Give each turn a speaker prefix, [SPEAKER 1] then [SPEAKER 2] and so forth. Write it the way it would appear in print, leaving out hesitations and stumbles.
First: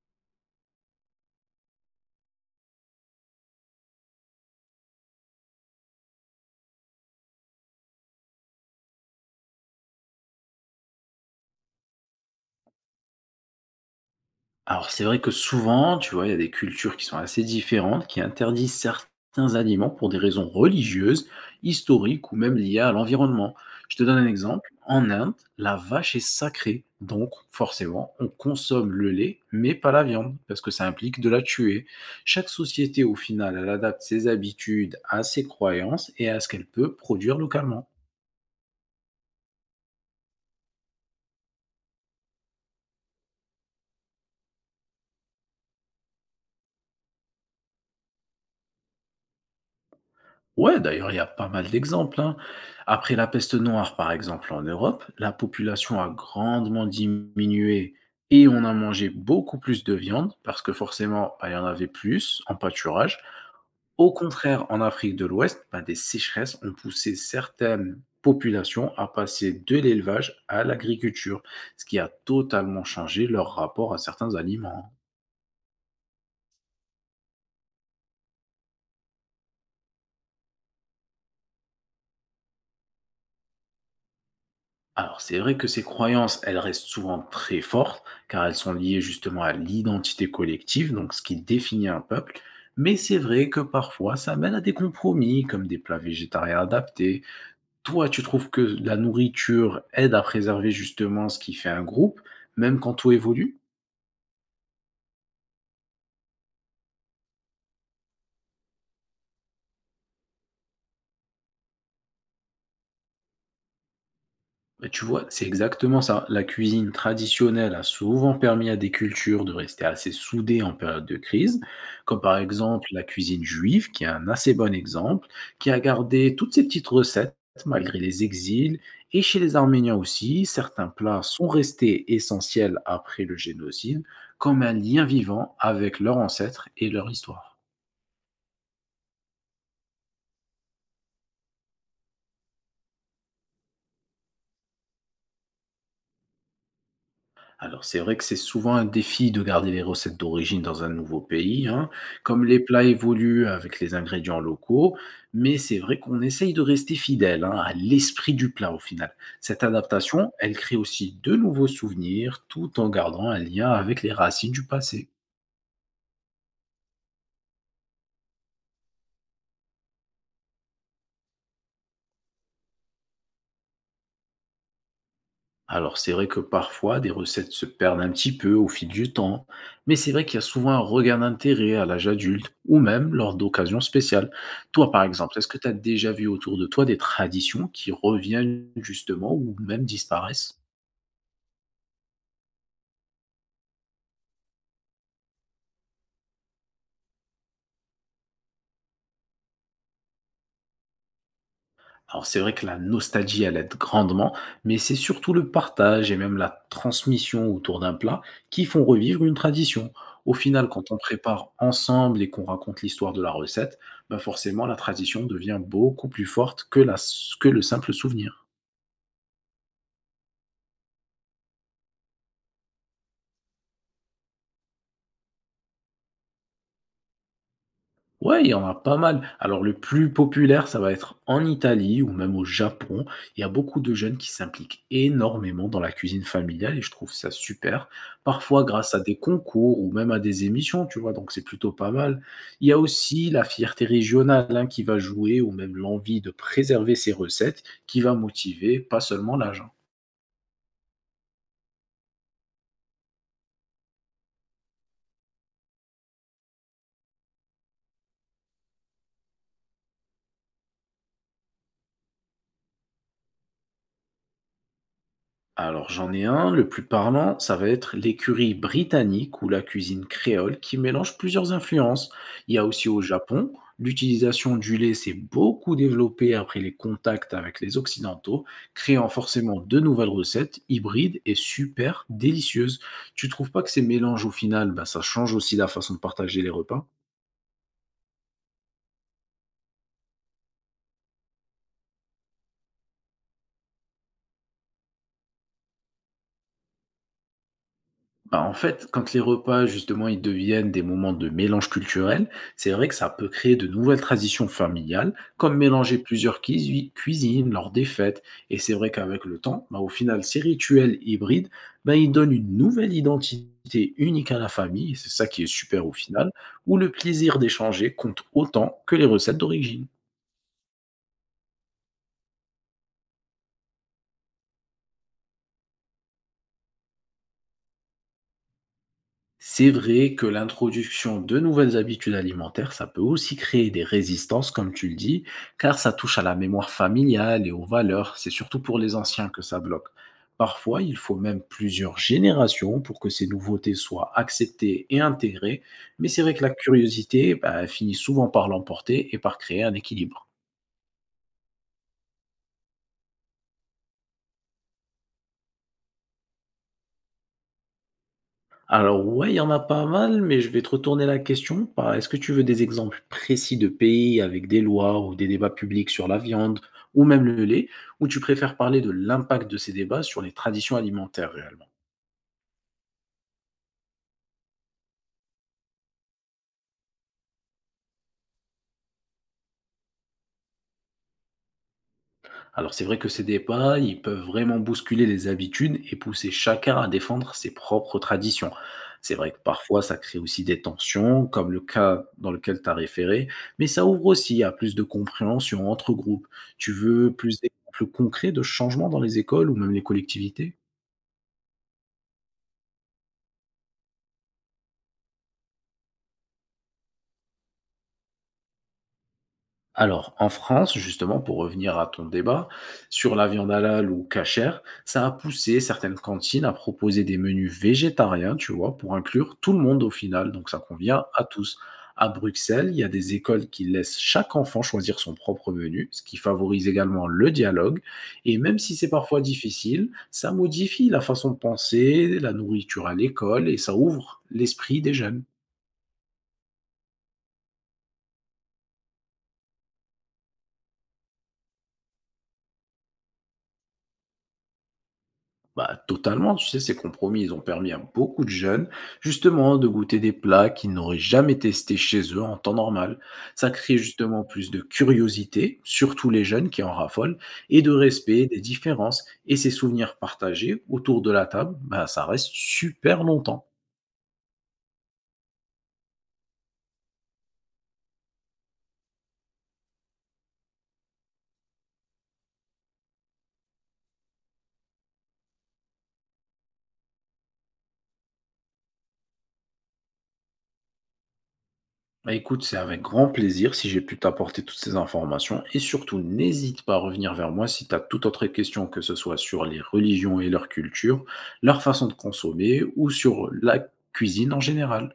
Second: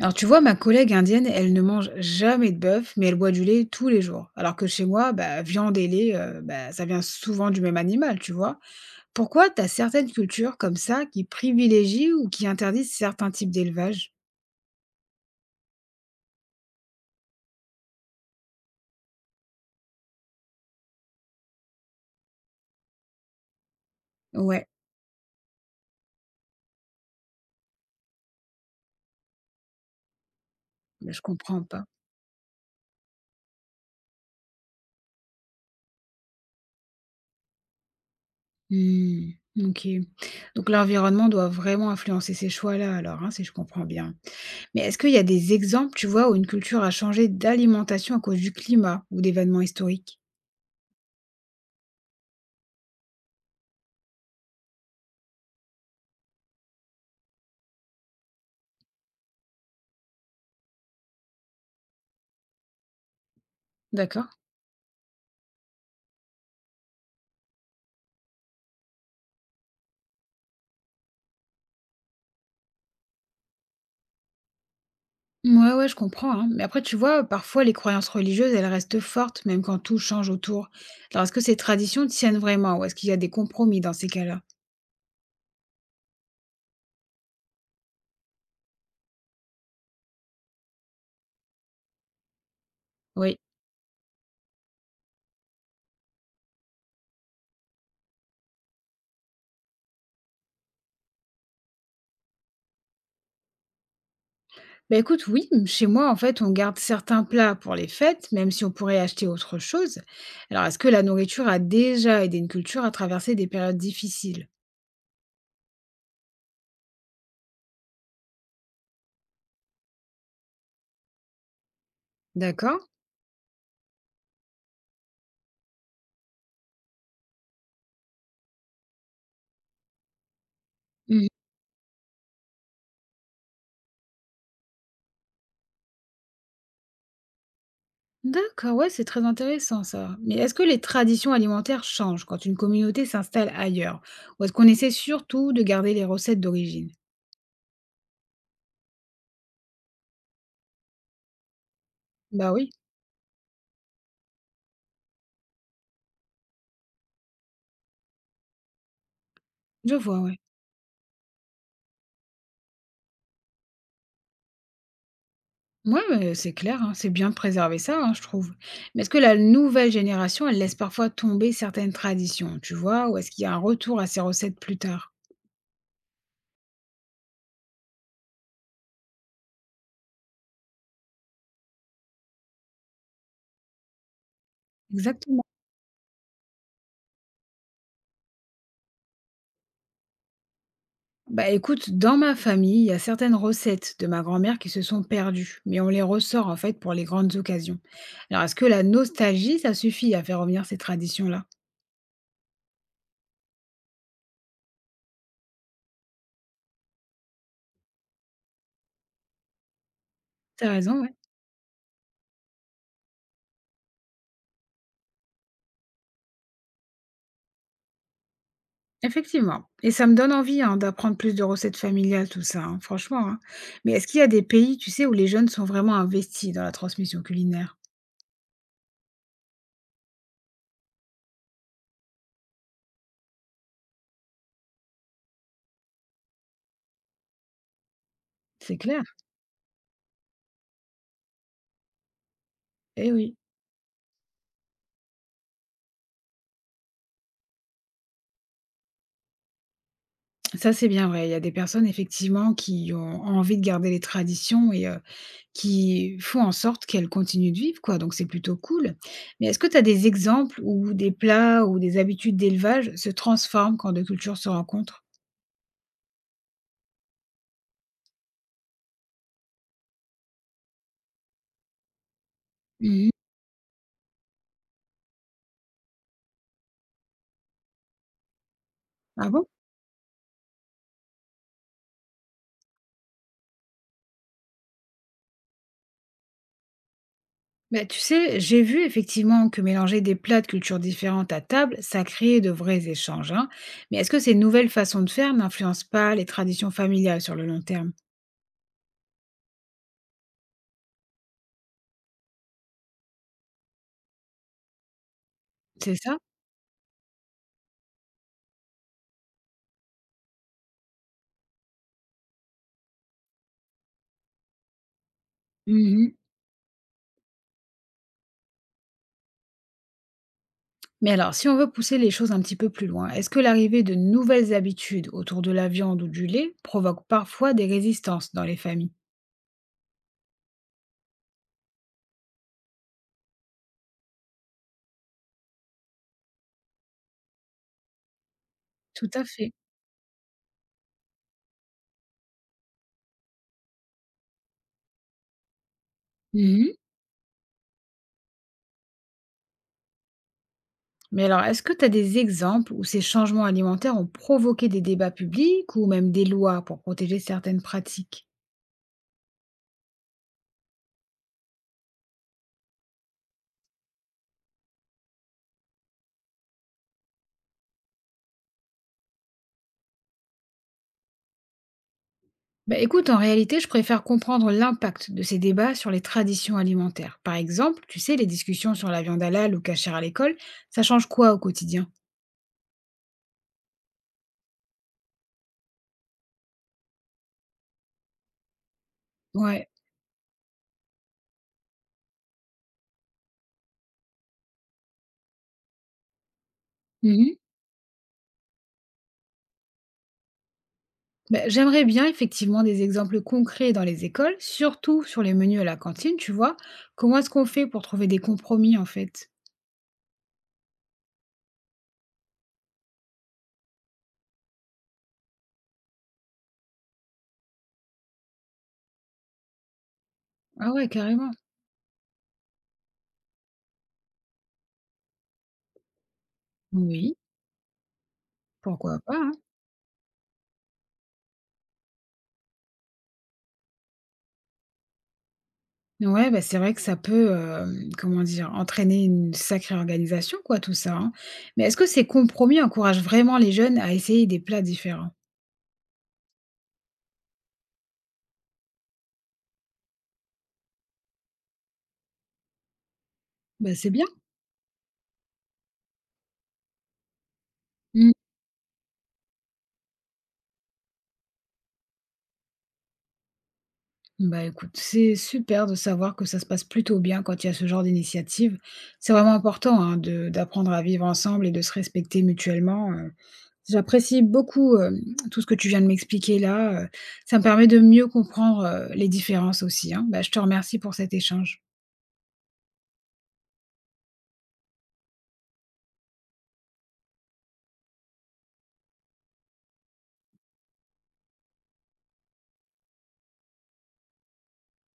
[SPEAKER 1] Alors tu vois, ma collègue indienne, elle ne mange jamais de bœuf, mais elle boit du lait tous les jours. Alors que chez moi, bah, viande et lait, bah, ça vient souvent du même animal, tu vois. Pourquoi tu as certaines cultures comme ça qui privilégient ou qui interdisent certains types d'élevage?
[SPEAKER 2] Alors c'est vrai que souvent, tu vois, il y a des cultures qui sont assez différentes, qui interdisent certains aliments pour des raisons religieuses, historiques ou même liées à l'environnement. Je te donne un
[SPEAKER 1] Ouais,
[SPEAKER 2] exemple. En Inde, la vache est sacrée. Donc, forcément, on consomme le lait, mais pas la viande, parce que ça
[SPEAKER 1] bah,
[SPEAKER 2] implique
[SPEAKER 1] je
[SPEAKER 2] de la
[SPEAKER 1] comprends pas.
[SPEAKER 2] tuer. Chaque société, au final, elle adapte ses habitudes à ses croyances et à ce qu'elle peut produire localement.
[SPEAKER 1] Hmm, ok. Donc l'environnement doit vraiment influencer ces choix-là, alors, hein, si je comprends bien. Mais est-ce qu'il y a des exemples, tu vois, où une culture a changé d'alimentation à cause du climat ou d'événements historiques?
[SPEAKER 2] Ouais, d'ailleurs, il y a pas mal d'exemples, hein. Après la peste noire, par exemple, en Europe, la population a grandement diminué et on a mangé beaucoup plus de viande parce que forcément, bah, il y en avait plus en pâturage. Au
[SPEAKER 1] D'accord.
[SPEAKER 2] contraire, en Afrique de l'Ouest, bah, des sécheresses ont poussé certaines populations à passer de l'élevage à l'agriculture, ce qui a totalement changé leur rapport à certains aliments, hein.
[SPEAKER 1] Ouais, ouais, je comprends, hein. Mais après, tu vois, parfois, les croyances religieuses, elles restent fortes, même quand tout change autour. Alors, est-ce que ces traditions tiennent vraiment ou est-ce qu'il y a des compromis dans ces cas-là?
[SPEAKER 2] Alors, c'est vrai que ces croyances, elles restent souvent très fortes, car elles sont liées justement à l'identité collective, donc ce qui définit un peuple. Mais c'est
[SPEAKER 1] Oui.
[SPEAKER 2] vrai que parfois, ça mène à des compromis, comme des plats végétariens adaptés. Toi, tu trouves que la nourriture aide à préserver justement ce qui fait un groupe, même quand tout évolue?
[SPEAKER 1] Bah écoute, oui, chez moi, en fait, on garde certains plats pour les fêtes, même si on pourrait acheter autre chose. Alors, est-ce que la nourriture a déjà aidé une culture à traverser des périodes difficiles?
[SPEAKER 2] Bah, tu vois, c'est exactement ça. La cuisine traditionnelle a souvent permis à des cultures de rester assez soudées en période de crise, comme par
[SPEAKER 1] D'accord?
[SPEAKER 2] exemple la cuisine juive, qui est un assez bon exemple, qui a gardé toutes ses petites recettes malgré les exils. Et chez les Arméniens aussi, certains plats
[SPEAKER 1] Mhm.
[SPEAKER 2] sont restés essentiels après le génocide, comme un lien vivant avec leurs ancêtres et leur histoire.
[SPEAKER 1] D'accord, ouais, c'est très intéressant ça. Mais est-ce que les traditions alimentaires changent quand une communauté s'installe ailleurs? Ou est-ce qu'on essaie surtout de garder les recettes d'origine?
[SPEAKER 2] Alors, c'est vrai que c'est souvent un défi de garder les recettes d'origine dans un nouveau pays, hein, comme
[SPEAKER 1] Bah
[SPEAKER 2] les
[SPEAKER 1] oui,
[SPEAKER 2] plats évoluent avec les ingrédients locaux, mais c'est vrai qu'on essaye de rester fidèle, hein, à l'esprit du plat au final. Cette
[SPEAKER 1] je vois,
[SPEAKER 2] adaptation,
[SPEAKER 1] ouais.
[SPEAKER 2] elle crée aussi de nouveaux souvenirs tout en gardant un lien avec les racines du passé.
[SPEAKER 1] Ouais, c'est clair, hein, c'est bien de préserver ça, hein, je trouve. Mais est-ce que la nouvelle génération, elle laisse parfois tomber certaines traditions, tu vois, ou est-ce qu'il y a un retour à ces recettes plus tard?
[SPEAKER 2] Alors, c'est vrai que parfois, des recettes se perdent un petit peu au fil du temps, mais c'est vrai qu'il y a souvent un regard d'intérêt à l'âge adulte ou même lors d'occasions spéciales. Toi, par exemple,
[SPEAKER 1] Exactement.
[SPEAKER 2] est-ce que tu as déjà vu autour de toi des traditions qui reviennent justement ou même disparaissent?
[SPEAKER 1] Bah écoute, dans ma famille, il y a certaines recettes de ma grand-mère qui se sont perdues, mais on les ressort en fait pour les grandes occasions. Alors est-ce que la nostalgie, ça suffit à faire revenir ces traditions-là?
[SPEAKER 2] Alors c'est vrai que la nostalgie, elle aide grandement, mais c'est surtout le partage et même la transmission autour d'un plat qui font revivre une tradition. Au final,
[SPEAKER 1] T'as
[SPEAKER 2] quand on
[SPEAKER 1] raison, ouais.
[SPEAKER 2] prépare ensemble et qu'on raconte l'histoire de la recette, bah forcément la tradition devient beaucoup plus forte que que le simple souvenir.
[SPEAKER 1] Effectivement, et ça me donne envie, hein, d'apprendre plus de recettes familiales tout ça, hein, franchement, hein. Mais est-ce qu'il y a des pays, tu sais, où les jeunes sont vraiment investis dans la transmission culinaire?
[SPEAKER 2] Ouais, il y en a pas mal. Alors le plus populaire, ça va être en Italie ou même au Japon. Il y a beaucoup de jeunes qui s'impliquent énormément dans la cuisine familiale et je trouve ça super. Parfois
[SPEAKER 1] C'est
[SPEAKER 2] grâce à
[SPEAKER 1] clair.
[SPEAKER 2] des concours ou même à des émissions, tu vois, donc c'est plutôt pas mal. Il y a
[SPEAKER 1] Eh
[SPEAKER 2] aussi
[SPEAKER 1] oui,
[SPEAKER 2] la fierté régionale, hein, qui va jouer ou même l'envie de préserver ses recettes qui va motiver pas seulement l'agent.
[SPEAKER 1] ça c'est bien vrai. Il y a des personnes effectivement qui ont envie de garder les traditions et qui font en sorte qu'elles continuent de vivre quoi, donc c'est plutôt cool. Mais est-ce que tu as des exemples où des plats ou des habitudes d'élevage se transforment quand 2 cultures se rencontrent?
[SPEAKER 2] Alors j'en ai un, le plus parlant, ça va être l'écurie britannique ou la cuisine créole qui mélange plusieurs influences. Il y a aussi au
[SPEAKER 1] Mmh.
[SPEAKER 2] Japon, l'utilisation du lait s'est beaucoup développée après les contacts avec les Occidentaux, créant
[SPEAKER 1] Ah bon?
[SPEAKER 2] forcément de nouvelles recettes hybrides et super délicieuses. Tu trouves pas que ces mélanges au final, bah, ça change aussi la façon de partager les repas?
[SPEAKER 1] Bah, tu sais, j'ai vu effectivement que mélanger des plats de cultures différentes à table, ça crée de vrais échanges, hein. Mais est-ce que ces nouvelles façons de faire n'influencent pas les traditions familiales sur le long terme?
[SPEAKER 2] Bah, en fait, quand les repas, justement, ils deviennent des moments de mélange culturel, c'est vrai que ça peut créer de nouvelles traditions familiales, comme
[SPEAKER 1] C'est
[SPEAKER 2] mélanger
[SPEAKER 1] ça.
[SPEAKER 2] plusieurs cuisines lors des fêtes. Et c'est vrai qu'avec le temps, bah, au final, ces rituels hybrides, bah, ils donnent une nouvelle identité unique à la famille, et c'est ça qui est super au
[SPEAKER 1] Mhm.
[SPEAKER 2] final, où le plaisir d'échanger compte autant que les recettes d'origine.
[SPEAKER 1] Mais alors, si on veut pousser les choses un petit peu plus loin, est-ce que l'arrivée de nouvelles habitudes autour de la viande ou du lait provoque parfois des résistances dans les familles?
[SPEAKER 2] C'est vrai que l'introduction de nouvelles habitudes alimentaires, ça peut aussi créer des résistances, comme tu le dis, car ça touche à la mémoire familiale et aux valeurs. C'est surtout pour les
[SPEAKER 1] Tout à
[SPEAKER 2] anciens que
[SPEAKER 1] fait.
[SPEAKER 2] ça bloque. Parfois, il faut même plusieurs générations pour que ces nouveautés soient acceptées et intégrées, mais c'est vrai que la
[SPEAKER 1] Mhm.
[SPEAKER 2] curiosité, bah, finit souvent par l'emporter et par créer un équilibre.
[SPEAKER 1] Mais alors, est-ce que tu as des exemples où ces changements alimentaires ont provoqué des débats publics ou même des lois pour protéger certaines pratiques?
[SPEAKER 2] Alors ouais, il y en a pas mal, mais je vais te retourner la question par est-ce que tu veux des exemples précis de pays avec des lois ou des débats publics sur la viande ou même le lait, ou tu préfères parler de l'impact de ces débats sur les traditions alimentaires réellement?
[SPEAKER 1] Bah, écoute, en réalité, je préfère comprendre l'impact de ces débats sur les traditions alimentaires. Par exemple, tu sais, les discussions sur la viande halal ou cachère à l'école, ça change quoi au quotidien?
[SPEAKER 2] Alors c'est vrai que ces débats, ils peuvent vraiment bousculer les habitudes et pousser chacun à défendre ses propres traditions. C'est vrai que
[SPEAKER 1] Ouais.
[SPEAKER 2] parfois ça crée aussi des tensions, comme le cas dans lequel tu as référé, mais ça ouvre aussi à plus de compréhension entre groupes. Tu veux
[SPEAKER 1] Mhm.
[SPEAKER 2] plus d'exemples concrets de changements dans les écoles ou même les collectivités?
[SPEAKER 1] Bah, j'aimerais bien effectivement des exemples concrets dans les écoles, surtout sur les menus à la cantine, tu vois. Comment est-ce qu'on fait pour trouver des compromis en fait?
[SPEAKER 2] Alors, en France, justement, pour revenir à ton débat sur la viande halal ou cachère, ça a poussé certaines cantines à proposer des menus végétariens, tu vois, pour inclure tout le monde au final, donc ça
[SPEAKER 1] Ah ouais,
[SPEAKER 2] convient à
[SPEAKER 1] carrément.
[SPEAKER 2] tous. À Bruxelles, il y a des écoles qui laissent chaque enfant choisir son propre menu, ce qui favorise également
[SPEAKER 1] Oui,
[SPEAKER 2] le dialogue. Et même si c'est
[SPEAKER 1] pourquoi pas,
[SPEAKER 2] parfois
[SPEAKER 1] hein.
[SPEAKER 2] difficile, ça modifie la façon de penser la nourriture à l'école, et ça ouvre l'esprit des jeunes.
[SPEAKER 1] Ouais, bah, c'est vrai que ça peut, comment dire? Entraîner une sacrée organisation quoi, tout ça, hein. Mais est-ce que ces compromis encouragent vraiment les jeunes à essayer des plats différents?
[SPEAKER 2] Bah, totalement, tu sais, ces compromis, ils ont permis à beaucoup de jeunes, justement, de goûter des plats qu'ils n'auraient jamais testés chez eux en temps normal. Ça
[SPEAKER 1] Bah,
[SPEAKER 2] crée
[SPEAKER 1] c'est bien.
[SPEAKER 2] justement plus de curiosité, surtout les jeunes qui en raffolent, et de
[SPEAKER 1] Mmh.
[SPEAKER 2] respect des différences. Et ces souvenirs partagés autour de la table, bah, ça reste super longtemps.
[SPEAKER 1] Bah, écoute, c'est super de savoir que ça se passe plutôt bien quand il y a ce genre d'initiative. C'est vraiment important, hein, de d'apprendre à vivre ensemble et de se respecter mutuellement, J'apprécie beaucoup, tout ce que tu viens de m'expliquer là, ça me permet de mieux comprendre, les différences aussi, hein. Bah, je te remercie pour cet échange.
[SPEAKER 2] Bah écoute, c'est avec grand plaisir si j'ai pu t'apporter toutes ces informations et surtout n'hésite pas à revenir vers moi si tu as toute autre question, que ce soit sur les religions et leur culture, leur façon de consommer ou sur la cuisine en général.